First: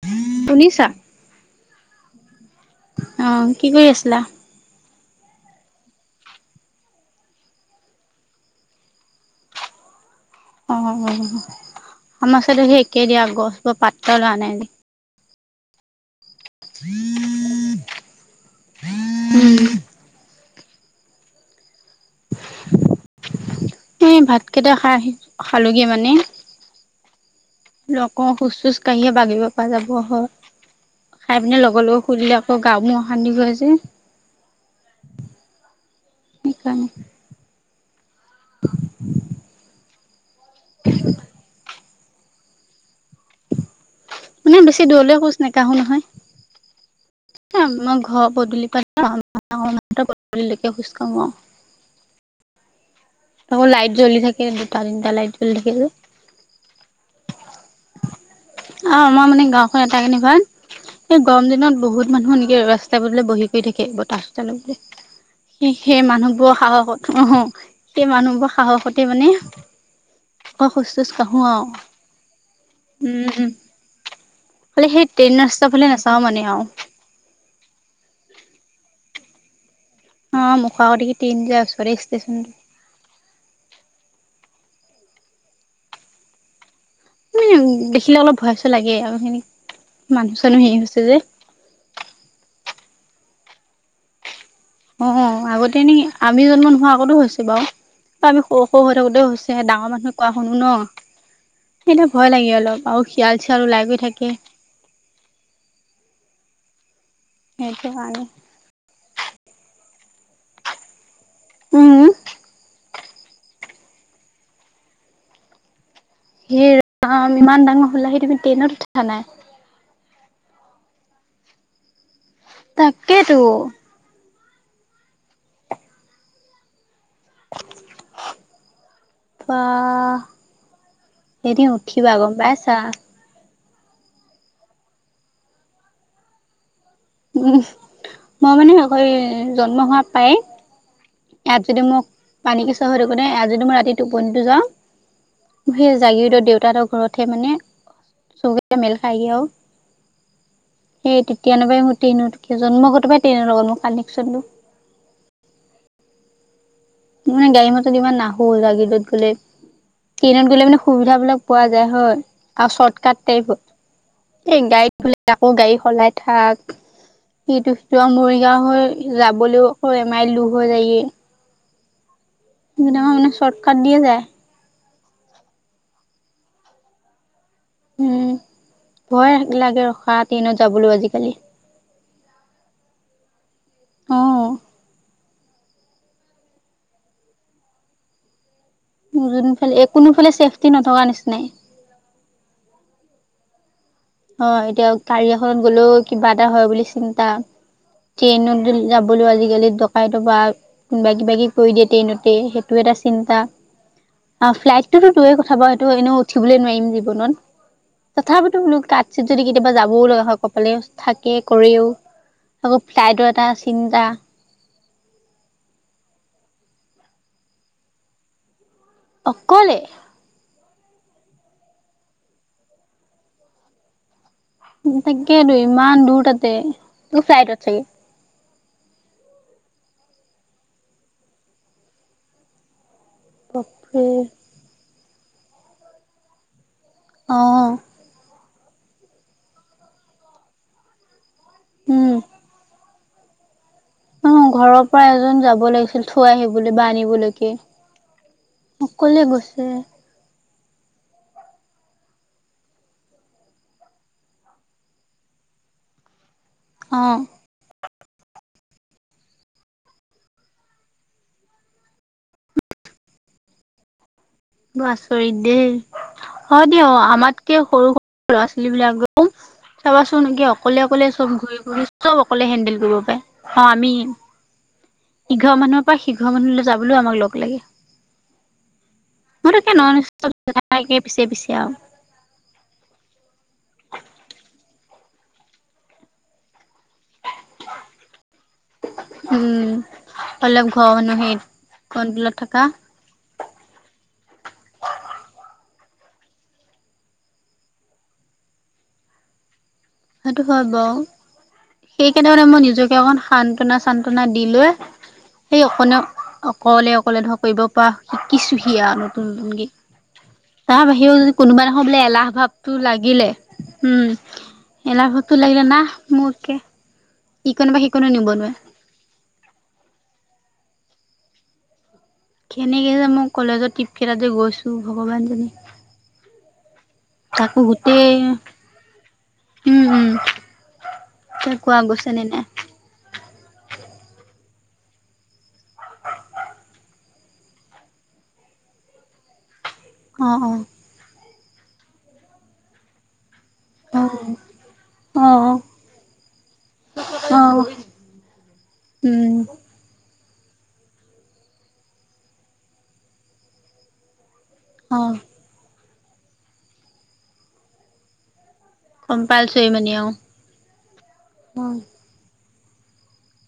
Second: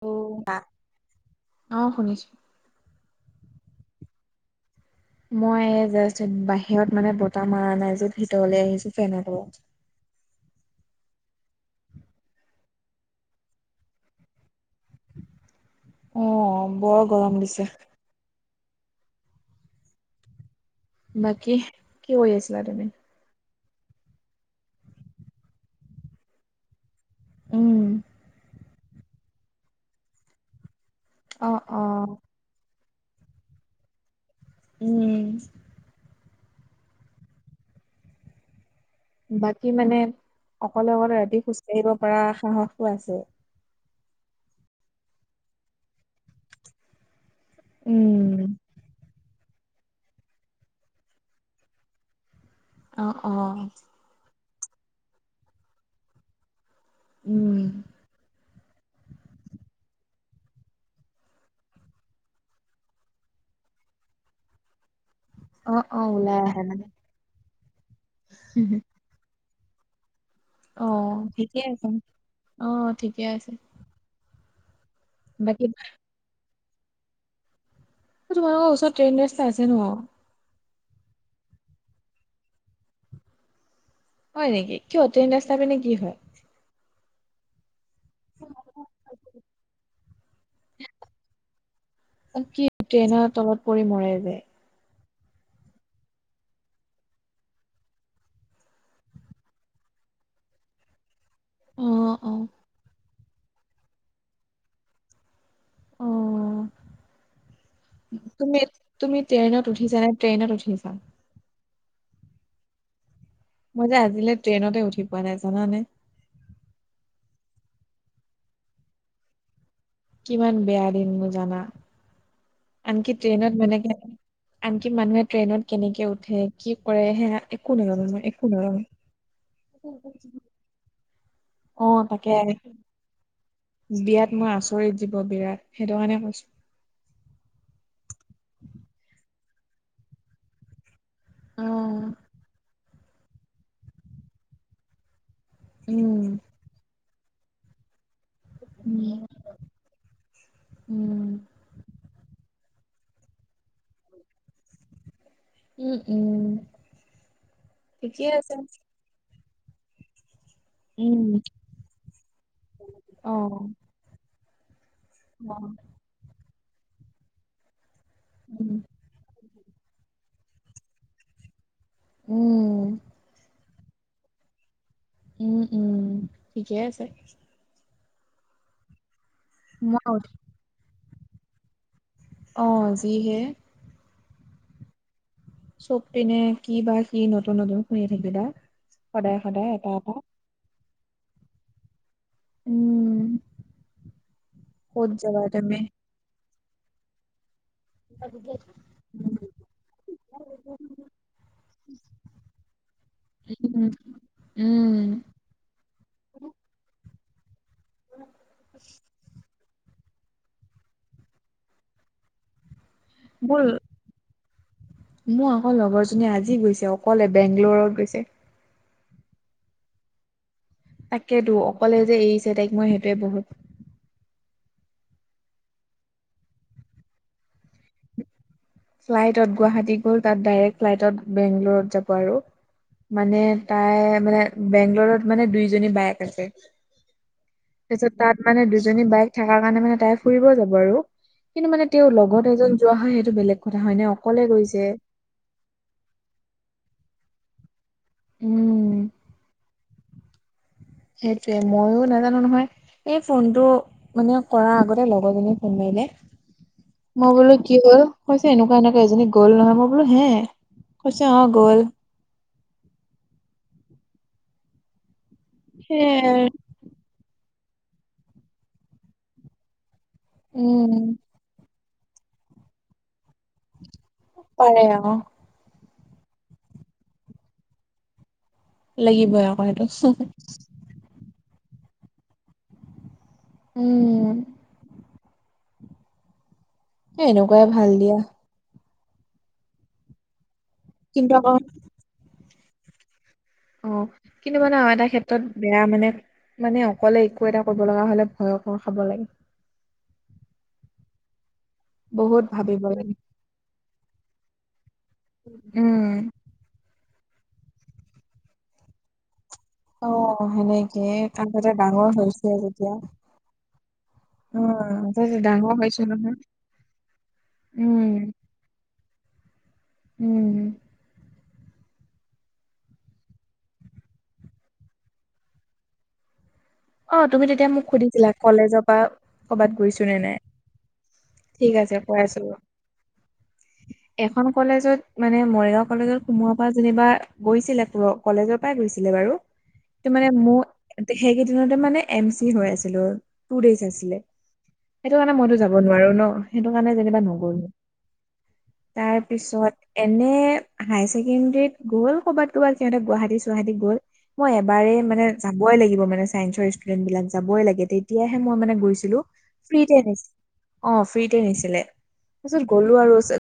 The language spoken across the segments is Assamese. টো আত, শুনিছা অ শুনিছোঁ। অ কি কৰি আছিলা? মই জাষ্ট বাহিৰত মানে বতাহ মৰা নাই যে ভিতৰলৈ আহিছো ফেনৰ তলত। অ অ, আমাৰ চাইদে সেই একেই দিয়া গছবোৰ পাত্ৰ লোৱা নাই অ বৰ গৰম দিছে। উম। বাকী কি কৰি আছিলা তুমি? এই ভাত কেইটা খাই খালোগে মানে লগৰ শোজ - চোজ কাঢ়িয়ে বাগিব পৰা যাব হয়। খাই অ পিনে অ লগে-লগে শুই দিলে আকৌ গা মো অশান্তি কৰে যে। উম। সেইকাৰণে। [unintelligible] বাকী মানে অকলে - অকলে ৰাতি খোজ কঢ়িব পৰা সাহসো আছে। মানে বেছি দূৰলে খোজ নেকাহো নহয়, মই ঘৰ উম পদূলি পাল [inaudible] পদূলি লৈকে‌ খোজ কাঢ়ো‌ আও। অ অ আকৌ লাইট জ্বলি থাকে দুটা - তিনিটা লাইট জ্বলি থাকে যে। উম অ আমাৰ মানে গাঁওখন এটা কাৰনে ভাল এই গৰম দিনত বহুত মানুহ এনেকে ৰাস্তাই পদূলিয়ে বহি কৰি থাকে বতাহ চতাহ লবলে। সি অ সেই অ ওলাই মানুহবোৰৰ আহে মানে সাহসত অ সেই মানুহবোৰৰ সাহসতে মানে ক অ খোচ সোচ কঢ়ো আও ঠিকে আছে অ ঠিকে আছে উম এফালে সেই ট্ৰেইন বাকী ৰাস্তা ফালে নাচাও মানে আও তোমালোকৰ ওচৰত ট্ৰেন ৰাস্তা আছে ন? অ মুখৰ‌ আগৰেদি ট্ৰেইন যায় ওচৰে ষ্টেচন টো হয় নেকি কিয় ট্ৰেইন ৰাস্তা পিনে কি হয়? মেয়ঙ দেখিলে অলপ ভয় ছয় লাগে আও সেনিক মানুহ চানুহ সেই হৈছে যে কি ট্ৰেইনৰ তলত পৰি মৰে যে অ আগতে এনেই আমি জন্ম নোহোৱা আগতো হৈ হৈছে বাও এ আমি সৰু সৰু হৈ থাকো তেওঁ হৈছে ডাঙৰ মানুহে কোৱা শুনো ন সেইটো অ', ভয় অ'। লাগে অলপ আৰু শিয়াল চিয়াল ওলাই গৈ থাকে অ সেইটো কাৰণে তুমি তুমি ট্ৰেইনত উঠিছা নে ট্ৰেইনত উঠিছা? উম মই যে আজিলে ট্ৰেইনতে উঠি পোৱা নাই জানানে, সেই ৰাম ইমান ডাঙৰ হলাহি তুমি ট্ৰেইনত উঠা নাই। কিমান বেয়া দিন মোৰ জানা? আনকি তাকেতো ট্ৰেইনত মানেকে আনকি মানুহে ট্ৰেইনত কেনেকে উঠে কি কৰে হেয়া একো নাজানো মই একো বা নাজানো এদিন উঠিবা গম পাইছা বিয়াত মই আচৰিত দিব বিৰাট সেইটো কাৰণে কৈছো উম মই মানে আকৌ জন্ম হোৱা পায়। ইয়াত যদি মোক অ', পানীকেঁচুৱা হৈ থাকোত ইয়াত যদি মই ৰাতি টোপনিটো যাওঁ। সেই উম, জাগিৰোডৰ দেউতাৰ হতৰ ঘৰত হে মানে চকু কেইটা। মেল উম, খাইগে আও উম, সেই তেতিয়ানো পায় মোৰ ট্ৰেইনত। কেই জন্মগতৰ পৰাই‌ ট্ৰেনৰ লগত মোৰ কানেকচন। উম উম মানে গাড়ী মটত ইমান ঠিকে নাহো‌ আছে, জাগিৰোড গ'লে ট্ৰেইনত গ'লে মানে উম, সুবিধাবিলাক পোৱা যায় হয় আৰু চৰ্টকাটত অ', এইবোৰ এই গাড়ীত গলে। আকৌ অ', গাড়ী সলাই থাক সেইটো সেইটো আৰু মৰিগাও উম। হৈ যাবলৈও আকৌ এমাইল দুৰ হৈ যায় গে উম, গোটেইখন মানে চৰ্ট কাট দিয়ে যায় উম উম ঠিকে আছে উম ভয় লাগে মই ৰখা উঠ- ট্ৰেইনত যাবলৈও আজিকালি। অ যিহে অ চব পিনে কি বা কি নতুন নতুন শুনি থাকে বা। মো যোনফালে কোনোফালে ছেফটি নথকা নিচিনাই? উম হয় এতিয়া ক'ত গাড়ী যাবা এখনত তুমি? গ'লেও কিবা এটা হয় বুলি চিন্তা। ট্ৰেইনত যাবলৈও উম, আজিকালি ডকাইত পা। কোনবা কিবা কিব কৰি দিয়ে ট্ৰেইনতে সেইটো এটা চিন্তা উম, ফ্লাইটটোতো দুয়ে ক থা সেটো এনেও উঠিবলৈ নোৱাৰিম জীৱনত তথাপিতো বোলো কাত। চিত যদি কেতিয়া যাবও লগা হয় কপালে থাকে কৰিও। আকৌ ফ্লাইড এটা মোৰ চিন্তা। মোৰ আকৌ লগৰজনীয়ে আজি গৈছে অকলে বেংগলৰত গৈছে। অকলে তাকেতো অকলে যে এৰিছে তাইক মই সেইটোৱে বহুত। তাকেইতো ইমান দূৰ তাতে, তোৰ চাইডত চাগে? ফ্লাইটত গুৱাহাটীত গ'ল তাত ডাইৰেক্ট ফ্লাইটত বেংগলৰত যাব আৰু। মানে তাই বাপৰে মানে বেংগলৰত মানে দুইজনী বাইক আছে। অ তাৰপিছত তাত মানে দুজনী বাইক থাকা কাৰণে মানে তাই ফুৰিব যাব আৰু। কিন্তু মানে উম তেওঁৰ লগত এজন যোৱা হয় সেইটো বেলেগ কথা হয় নে অ অ ঘৰৰ পৰা এজন যাব লাগিছিল থৈ আহিবলৈ বা আনিবলৈকে। উম। অকলে গছে। সেইটোয়ে মইয়ো নাজানো নহয়। এই ফোনটো মানে কৰাৰ আগতে লগৰজনীয়ে ফোন মাৰিলে। অ মই বলো কি হল? কৈছে এনেকুৱা এনেকুৱা এজনী গ'ল নহয়? মই বোলো হে! কৈছে অঁ গ'ল। [unintelligible] আচৰিত দেই, সেয়াই আৰু অ দিয় আমাতকে সৰু - সৰু ল'ৰা ছোৱালীবিলাকৰ ম চাবাচোনকি অকলে উম অকলে চব ঘূৰি - ঘুৰি চব অকলে হেন্দেল কৰিব পাৰে। অ আমি, পাৰে আকৌ ইঘৰ মানুহৰ পৰা সিঘৰ মানুহলৈ যাবলৈও আমাক লগ লাগে। লাগিবই মইতাকে আকৌ তাকে নন সেইটো ষ্টপ জাকে পিছে পিছে আৰু। উম। এ এনেকুৱাই ভাল দিয়া। উম অলপ ঘৰ কিন্তু মানুহেই আকৌ কণুলত থাকা। অ কিন্তু মানে আৰু এটা ক্ষেত্ৰত বেয়া মানে মানে অকলে একো এটা কৰিব লগা হলে ভয়কৰ খাব লাগে। সেইটো হয় বাৰ, সেইকেইটা বহুত মানে মই ভাবিব নিজকে লাগে অকণ সা আন্তনা - চান্তনা দি লৈ সেই অকণীয়া উম অ কলে অকলে ধৰ কৰিব পৰা শিকিছোহি আৰু নতুন - নতুন অ গীত। তাৰ সেনেকে বাহিৰেও যদি কোনোবা আগতে নহয় বোলে ডাঙৰ এলাহ হৈছে ভাৱটো যেতিয়া লাগিলে, উম। উম এলাহ তই ভাৱটো লাগিলে ডাঙৰ না হৈছো নহয় মোৰকে, ইকণ পা সিকনো উম নিব নোৱাৰে। উম। কেনেকে যে মই কলেজৰ ট্ৰিপকেইটাতে গৈছোঁ ভগৱানজনী। অ তুমি তেতিয়া মোক গোটেই সুধিছিলা কলেজৰ পৰা ক'বাত উম, উম, গৈছো নে নাই? এতিয়া ঠিক কোৱা আছে গৈছে পৈ নে আছো নাই? ৰ। এখন কলেজত মানে মৰিগাঁও কলেজত সোমোৱাৰ পৰা যেনিবা গৈছিলে তুলোক কলেজৰ পৰাই গৈছিলে বাৰু। ত মানে অ', অ', মোৰ সেইকেইদিনতে মানে এম চি হৈ আছিলো টু ডেইজ আছিলে। অ', সেইটো কাৰণে অ', অ'। মইতো যাব নোৱাৰো ন, সেইটো কাৰণে যেনিবা অ', নগ'লো। তাৰ উম, পিছত এনে হায় ছেকেণ্ডাৰীত গ'ল কবাত - কবাত সিহঁতে গুৱাহাটী - চুৱাহাটীত গ'ল। মই এবাৰেই অ', মানে যাবই লাগিব মানে চায়েঞ্চৰ ষ্টুডেন্টবিলাক যাবই লাগে তেতিয়াহে মই মানে গৈ চিলোঁ, কম্পালচৰি মানে ফ্ৰীতে অ', নিছিলে অ ফ্ৰীতে অ', নিছিলে, তাৰপিছত গলো আৰু চে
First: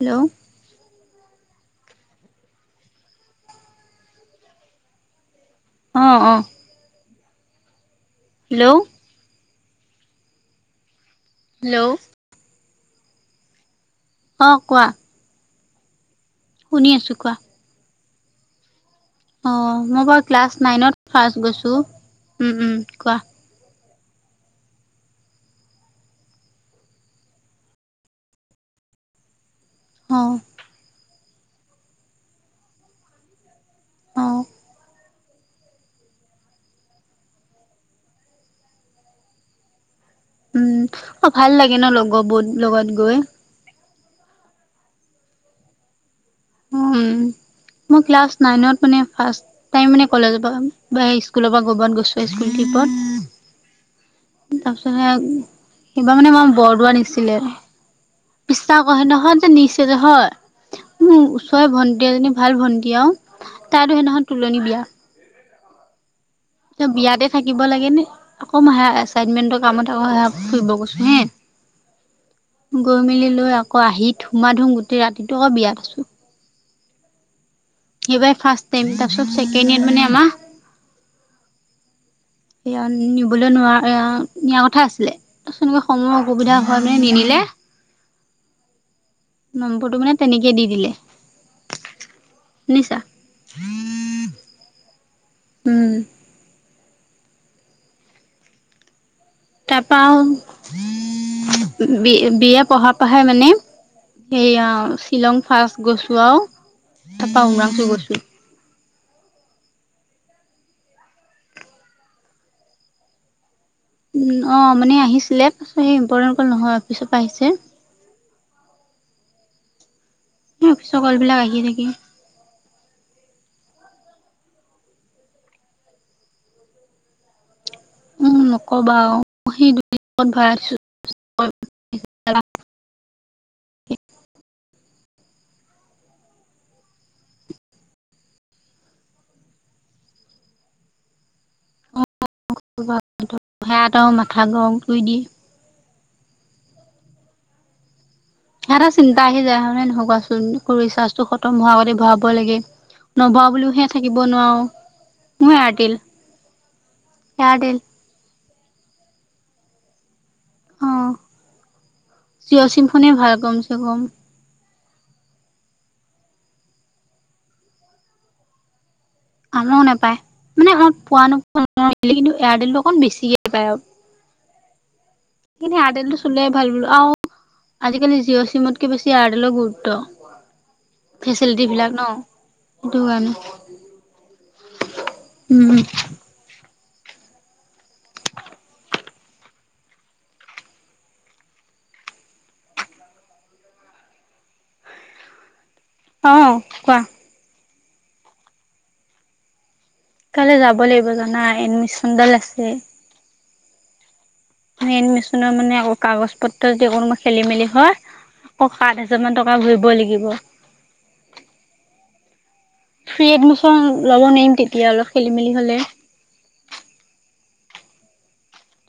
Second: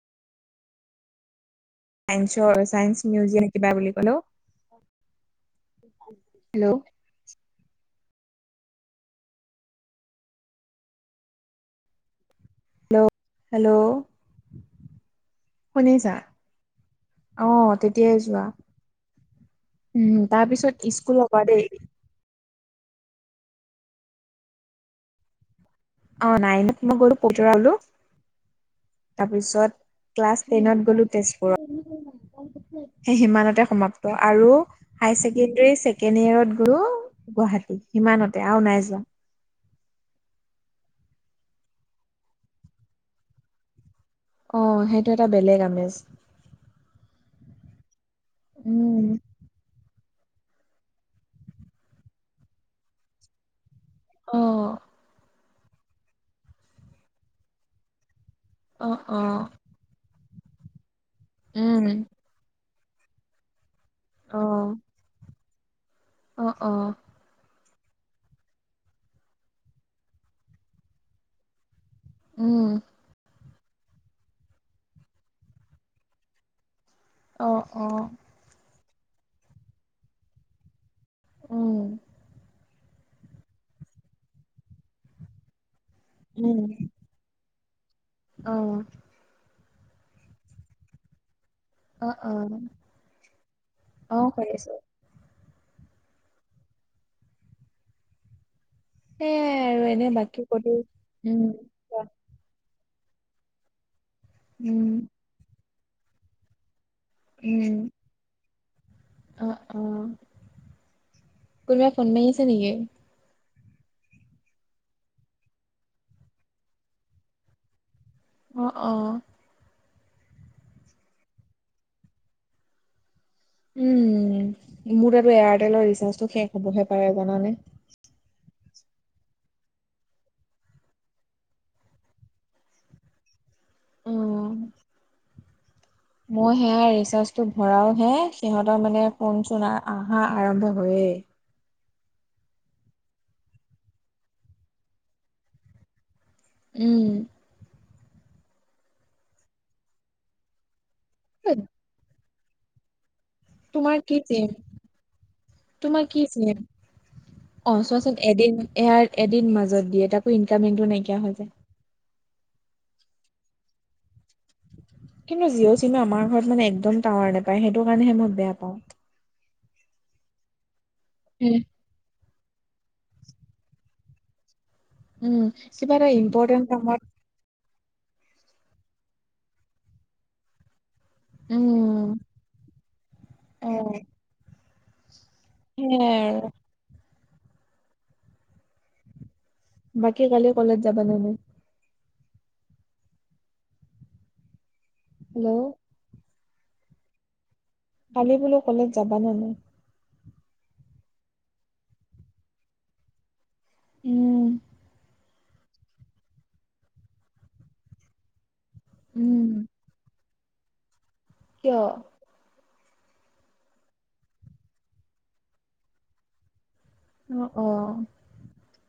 হেল্ল'? চাইন্সৰ চাইন্স মিউজিয়াম কিবা বুলি কলো। অ অ। Hello hello? Hello! Hello! Hello? অ কোৱা? শুনিছা? শুনি আছো কোৱা? অ তেতিয়াই যোৱা। অ' মই উম বাৰু তাৰ ক্লাছ পিছত নাইনত স্কুলৰ পৰা ফাৰ্ষ্ট দেই গৈছো। উ উম কোৱা, অ' নাইনত মই গৈ পুটোৰালো, তাৰপিচত অ', ক্লাছ টেনত গ'লো তেজপুৰত, সেই সিমানতে সমাপ্ত অ', আৰু হাই ছেকেণ্ডৰী ছেকেণ্ড ইয়েৰত গলো গুৱাহাটী সিমানতে আৰু নাই যোৱা। উম অ' ভাল লাগে ন লগ বো লগত গৈ। অ' সেইটো এটা বেলেগ আমেজ। উম মই ক্লাছ নাইনত মানে উম। ফাৰ্ষ্ট, তাই মানে কলেজৰ পৰা বা স্কুলৰ পৰা কবাত গৈছো স্কুল ট্ৰিপত। অ তাৰপিছত সেয়া সেইবাৰ মানে আমাক বৰদোৱা নিছিলে। বিশ্বাস অ কৰা অ সেইদিনাখন যে নিছে নহয় ওচৰে উম। ভণ্টি এজনী ভাল ভণ্টি আৰু, তাইৰটো সেদিনাখন অ তোলনি বিয়া। অ অ এ বিয়াতে থাকিব লাগে নে আকৌ মে হেয়া এচাইনমেন্টৰ কামত আকৌ সেয়া ফুৰিব গৈছো হে। উম গৈ মেলি লৈ আকৌ আহি ধুমা ধুম গোতেই ৰাতিটো আকৌ বিয়াত আছো। অ- অ সেইবাৰ ফাৰ্ষ্ট টাইম তাৰ পিছত ছেকেণ্ডয়েৰত মানে আমাৰ, উম। সেয়া নিবলৈ নোৱাৰা নিয়াৰ কথা আছিলে। [unintelligible] সময়ৰ অসুবিধা উম। হয় নে নিনিলে। অ নম্বৰটো মানে তেনেকে দি দিলে। অ- অ শুনিছা। অ ' পাৰিছো। উম। সেইয়াই আৰু এনে বাকী কতো, কোৱা। বি বি এ পঢ়া পঢ়াই মানে সেয়া উম শ্বিলং ফাৰ্ষ্ট। গৈছোঁ আও তাৰপা উম উমৰাংছু গৈছোঁ। অ' অ' কোনোবাই ফোন মাৰি আছে নেকি? অ' মানে আহিছিলে এ ইম্পৰ্টেণ্ট কল নহয় অফিচৰ পা আহিছে। অ' অ' সেই অফিচৰ কলবিলাক আহি থাকে। উম মোৰ তাতো এয়াৰটেলৰ ৰিচাৰ্জটো শেষ হবহে পাৰে জানানে, উম নক'বা আৰু সেই [unintelligible] অ' মই সেয়া ৰিচাৰ্জটো ভৰাওহে সিহঁতৰ মানে ফোনচোন আহা আহা আৰম্ভ হয়েই। সিহঁতৰো মাথা গৰম কৰি দিয়ে। উম। কিবা এটা চিন্তা আহি যায় হয় নে নহয় কোৱাচোন ৰিচাৰ্জটো খতম হোৱাৰ আগতে ভৰাবই লাগে নভৰা, বোলো সেই তোমাৰ কি থাকিব চিম নোৱাৰোঁ, মোৰো এয়াৰটেল। এয়াৰটেল অ'চোৱাচোন এদিন এয়াৰ এদিন মাজত দিয়ে তাকো ইনকামিং অ'। টো নাইকিয়া হৈ যায়। জিঅ' চিম খনেই ভাল কমচেকম। কিন্তু জিঅ' চিমে আমাৰ ঘৰত মানে একদম টাৱাৰ নেপায় সেইটো কাৰণেহে মই বেয়া পাওঁ। আমাৰো নাপায় মানে পোৱা নোপোৱা কিন্তু এয়াৰটেলটো অকণ বেছিকে পায় আৰু। উম, সি কিবা এটা এয়াৰটেলটো চলোৱাই ইম্পৰ্টেণ্ট ভাল বুলো কামত আও। আজিকালি জিঅ' চিমতকে বেছি এয়াৰটেলৰ গুৰুত্ব। ফেচিলিটি বিলাক ন' উম। সেইটো কাৰণে অ' উম সেয়াই আৰু বাকী কালি কলেজ যাবা নে নাই? হেল্ল'। অ' কোৱা? কালি বোলো কলেজ যাবা নে নাই? সোনকালে যাব লাগিব জানা এডমিশনডাল আছে। উম মেইন মেচিনৰ মানে কাগজ পত্ৰ যদি কোনোবা খেলি মেলি হয় অ সাত হাজাৰ মান উম, টকা ভৰিব লাগিব কিয়? ফ্ৰী এডমিছন ল'ব নোৱাৰিম তেতিয়া অলপ খেলি মেলি হলে অ অ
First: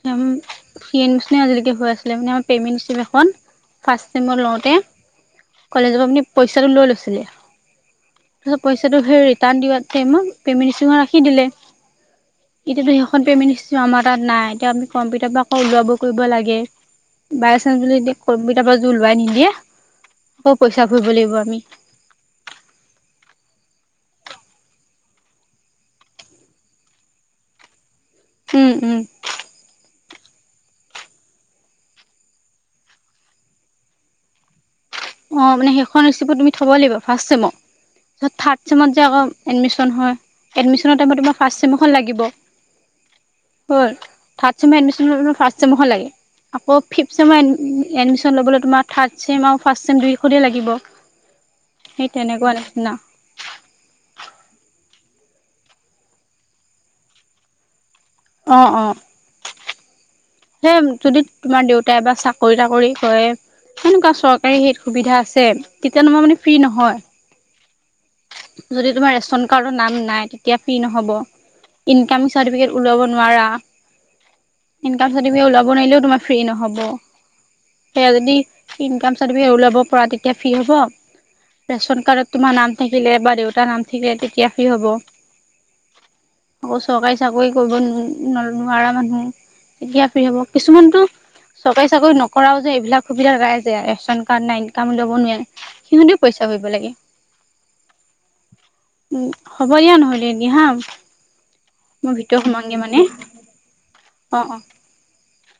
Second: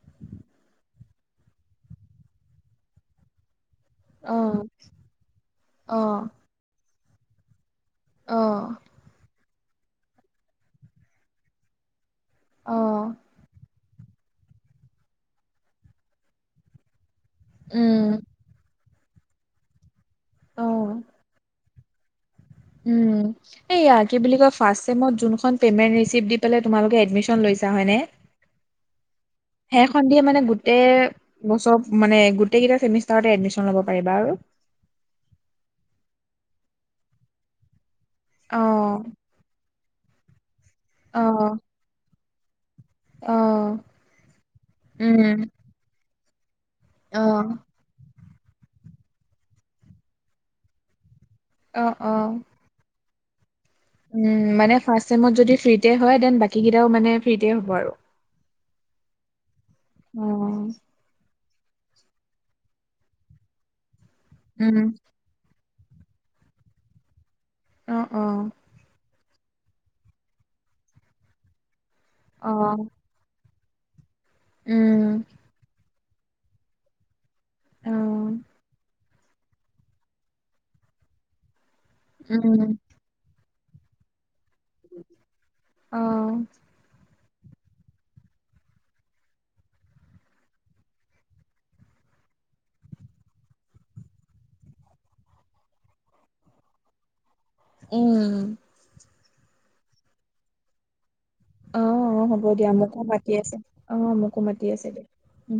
ফ্ৰী এডমিছনেই আজিলেকে হৈ আছিলে মানে আমাৰ পে'মেণ্ট ৰিচিপ এখন ফাৰ্ষ্ট টাইমত অ', লওঁতে কলেজক আপুনি অ', পইচাটো লৈ লৈছিলে তাৰপাছত পইচাটো সেই ৰিটাৰ্ণ দিয়া টাইমত পেমেট ৰিচিপ্ট খন ৰাখি দিলে। এতিয়াতো অ', সেইখন পেমেণ্ট ৰিচিপ আমাৰ তাত নাই এতিয়া আমি কম্পিউটাৰ পৰা আকৌ ওলাব কৰিব লাগে বায় চানঞ্চ বুলি এ উম, কম্পিউটাৰ পৰা যদি ওলোৱাই নিদিয়ে আকৌ পইচা অ', ভৰিব লাগিব আমি উম এইয়া কি বুলি কই ফাষ্ট চেমত যোনখন পেমেণ্ট ৰিচিপ দি পেলে তোমালোকে এডমিচন লৈছা হয় নে উম উম সেইখন দিয়ে মানে গোটেই বছৰ মানে গোটেই কেইটা চেমিষ্টাৰটে এডমিচন ল'ব পাৰিবা আৰু অ মানে সেইখন ৰেচিপো তুমি থব লাগিব ফাৰ্ষ্ট চেমৰ থাৰ্ড চেমত যে অ', আকৌ এডমিছন হয় এডমিচনৰ টাইমত অ', তোমাৰ ফাৰ্ষ্ট চেমৰখন লাগিব অ', হল থাৰ্ড চেমে এডমিচন উম, ফাৰ্ষ্ট চেমৰ লাগে আকৌ ফিপ্ত চেমৰ অ', এডমিচন ল'বলৈ তোমাৰ থাৰ্ড চেম ফাৰ্ষ্ট চেম দুইখনেই লাগিব অ', সেই অ'। তেনেকুৱা নিচিনা উম মানে ফাৰ্ষ্ট চেমত যদি ফ্ৰীতে হয় দেন বাকী কেইটাও মানে ফ্ৰীতে হ'ব আৰু অঁ অঁ অ', সেই যদি তোমাৰ দেউতাই বা চাকৰি তাকৰি কৰে সেনেকুৱা চ আৰু সেই উম। সুবিধা আছে তেতিয়া তোমাৰ মানে ফ্ৰী নহয় অ অ যদি তোমাৰ ৰেচন কাৰ্ডত নাম নাই, তেতিয়া ফ্ৰী নহব ইনকাম চাৰ্টিফিকেট অ', ওলাব নোৱাৰা, ইনকাম উম, চাৰ্টিফিকেট ওলাব নোৱাৰিলেও তোমাৰ ফ্ৰী নহব। অ', সেয়া যদি ইনকম চাৰটিফিকেট ওলাব পৰা তেতিয়া ফ্ৰী হ'ব। ৰেচন কাৰ্ডত তোমাৰ উম, নাম থাকিলে বা দেউতাৰ নাম থাকিলে তেতিয়া কি হ'ব অ', চৰকাৰী চাকৰি কৰিব ন নোৱাৰা মানুহ তেতিয়া ফ্ৰী হ'ব কিছুমানতো চৰকাৰী চাকৰি নকৰাও যে এইবিলাক সুবিধা পাই যে ৰেচন কাৰ্ড নাই ইনকাম ল'ব নোৱাৰে সিহঁতিও পইচা ভৰিব লাগে উম উম হ'ব দিয়া নহ'লে এতিয়া হা অ মই অ ভিতৰত হ'ব দিয়া সোমাওঁগে মানে মোকো মাতি আছে অ মোকো মাতি আছে দিয়া উম।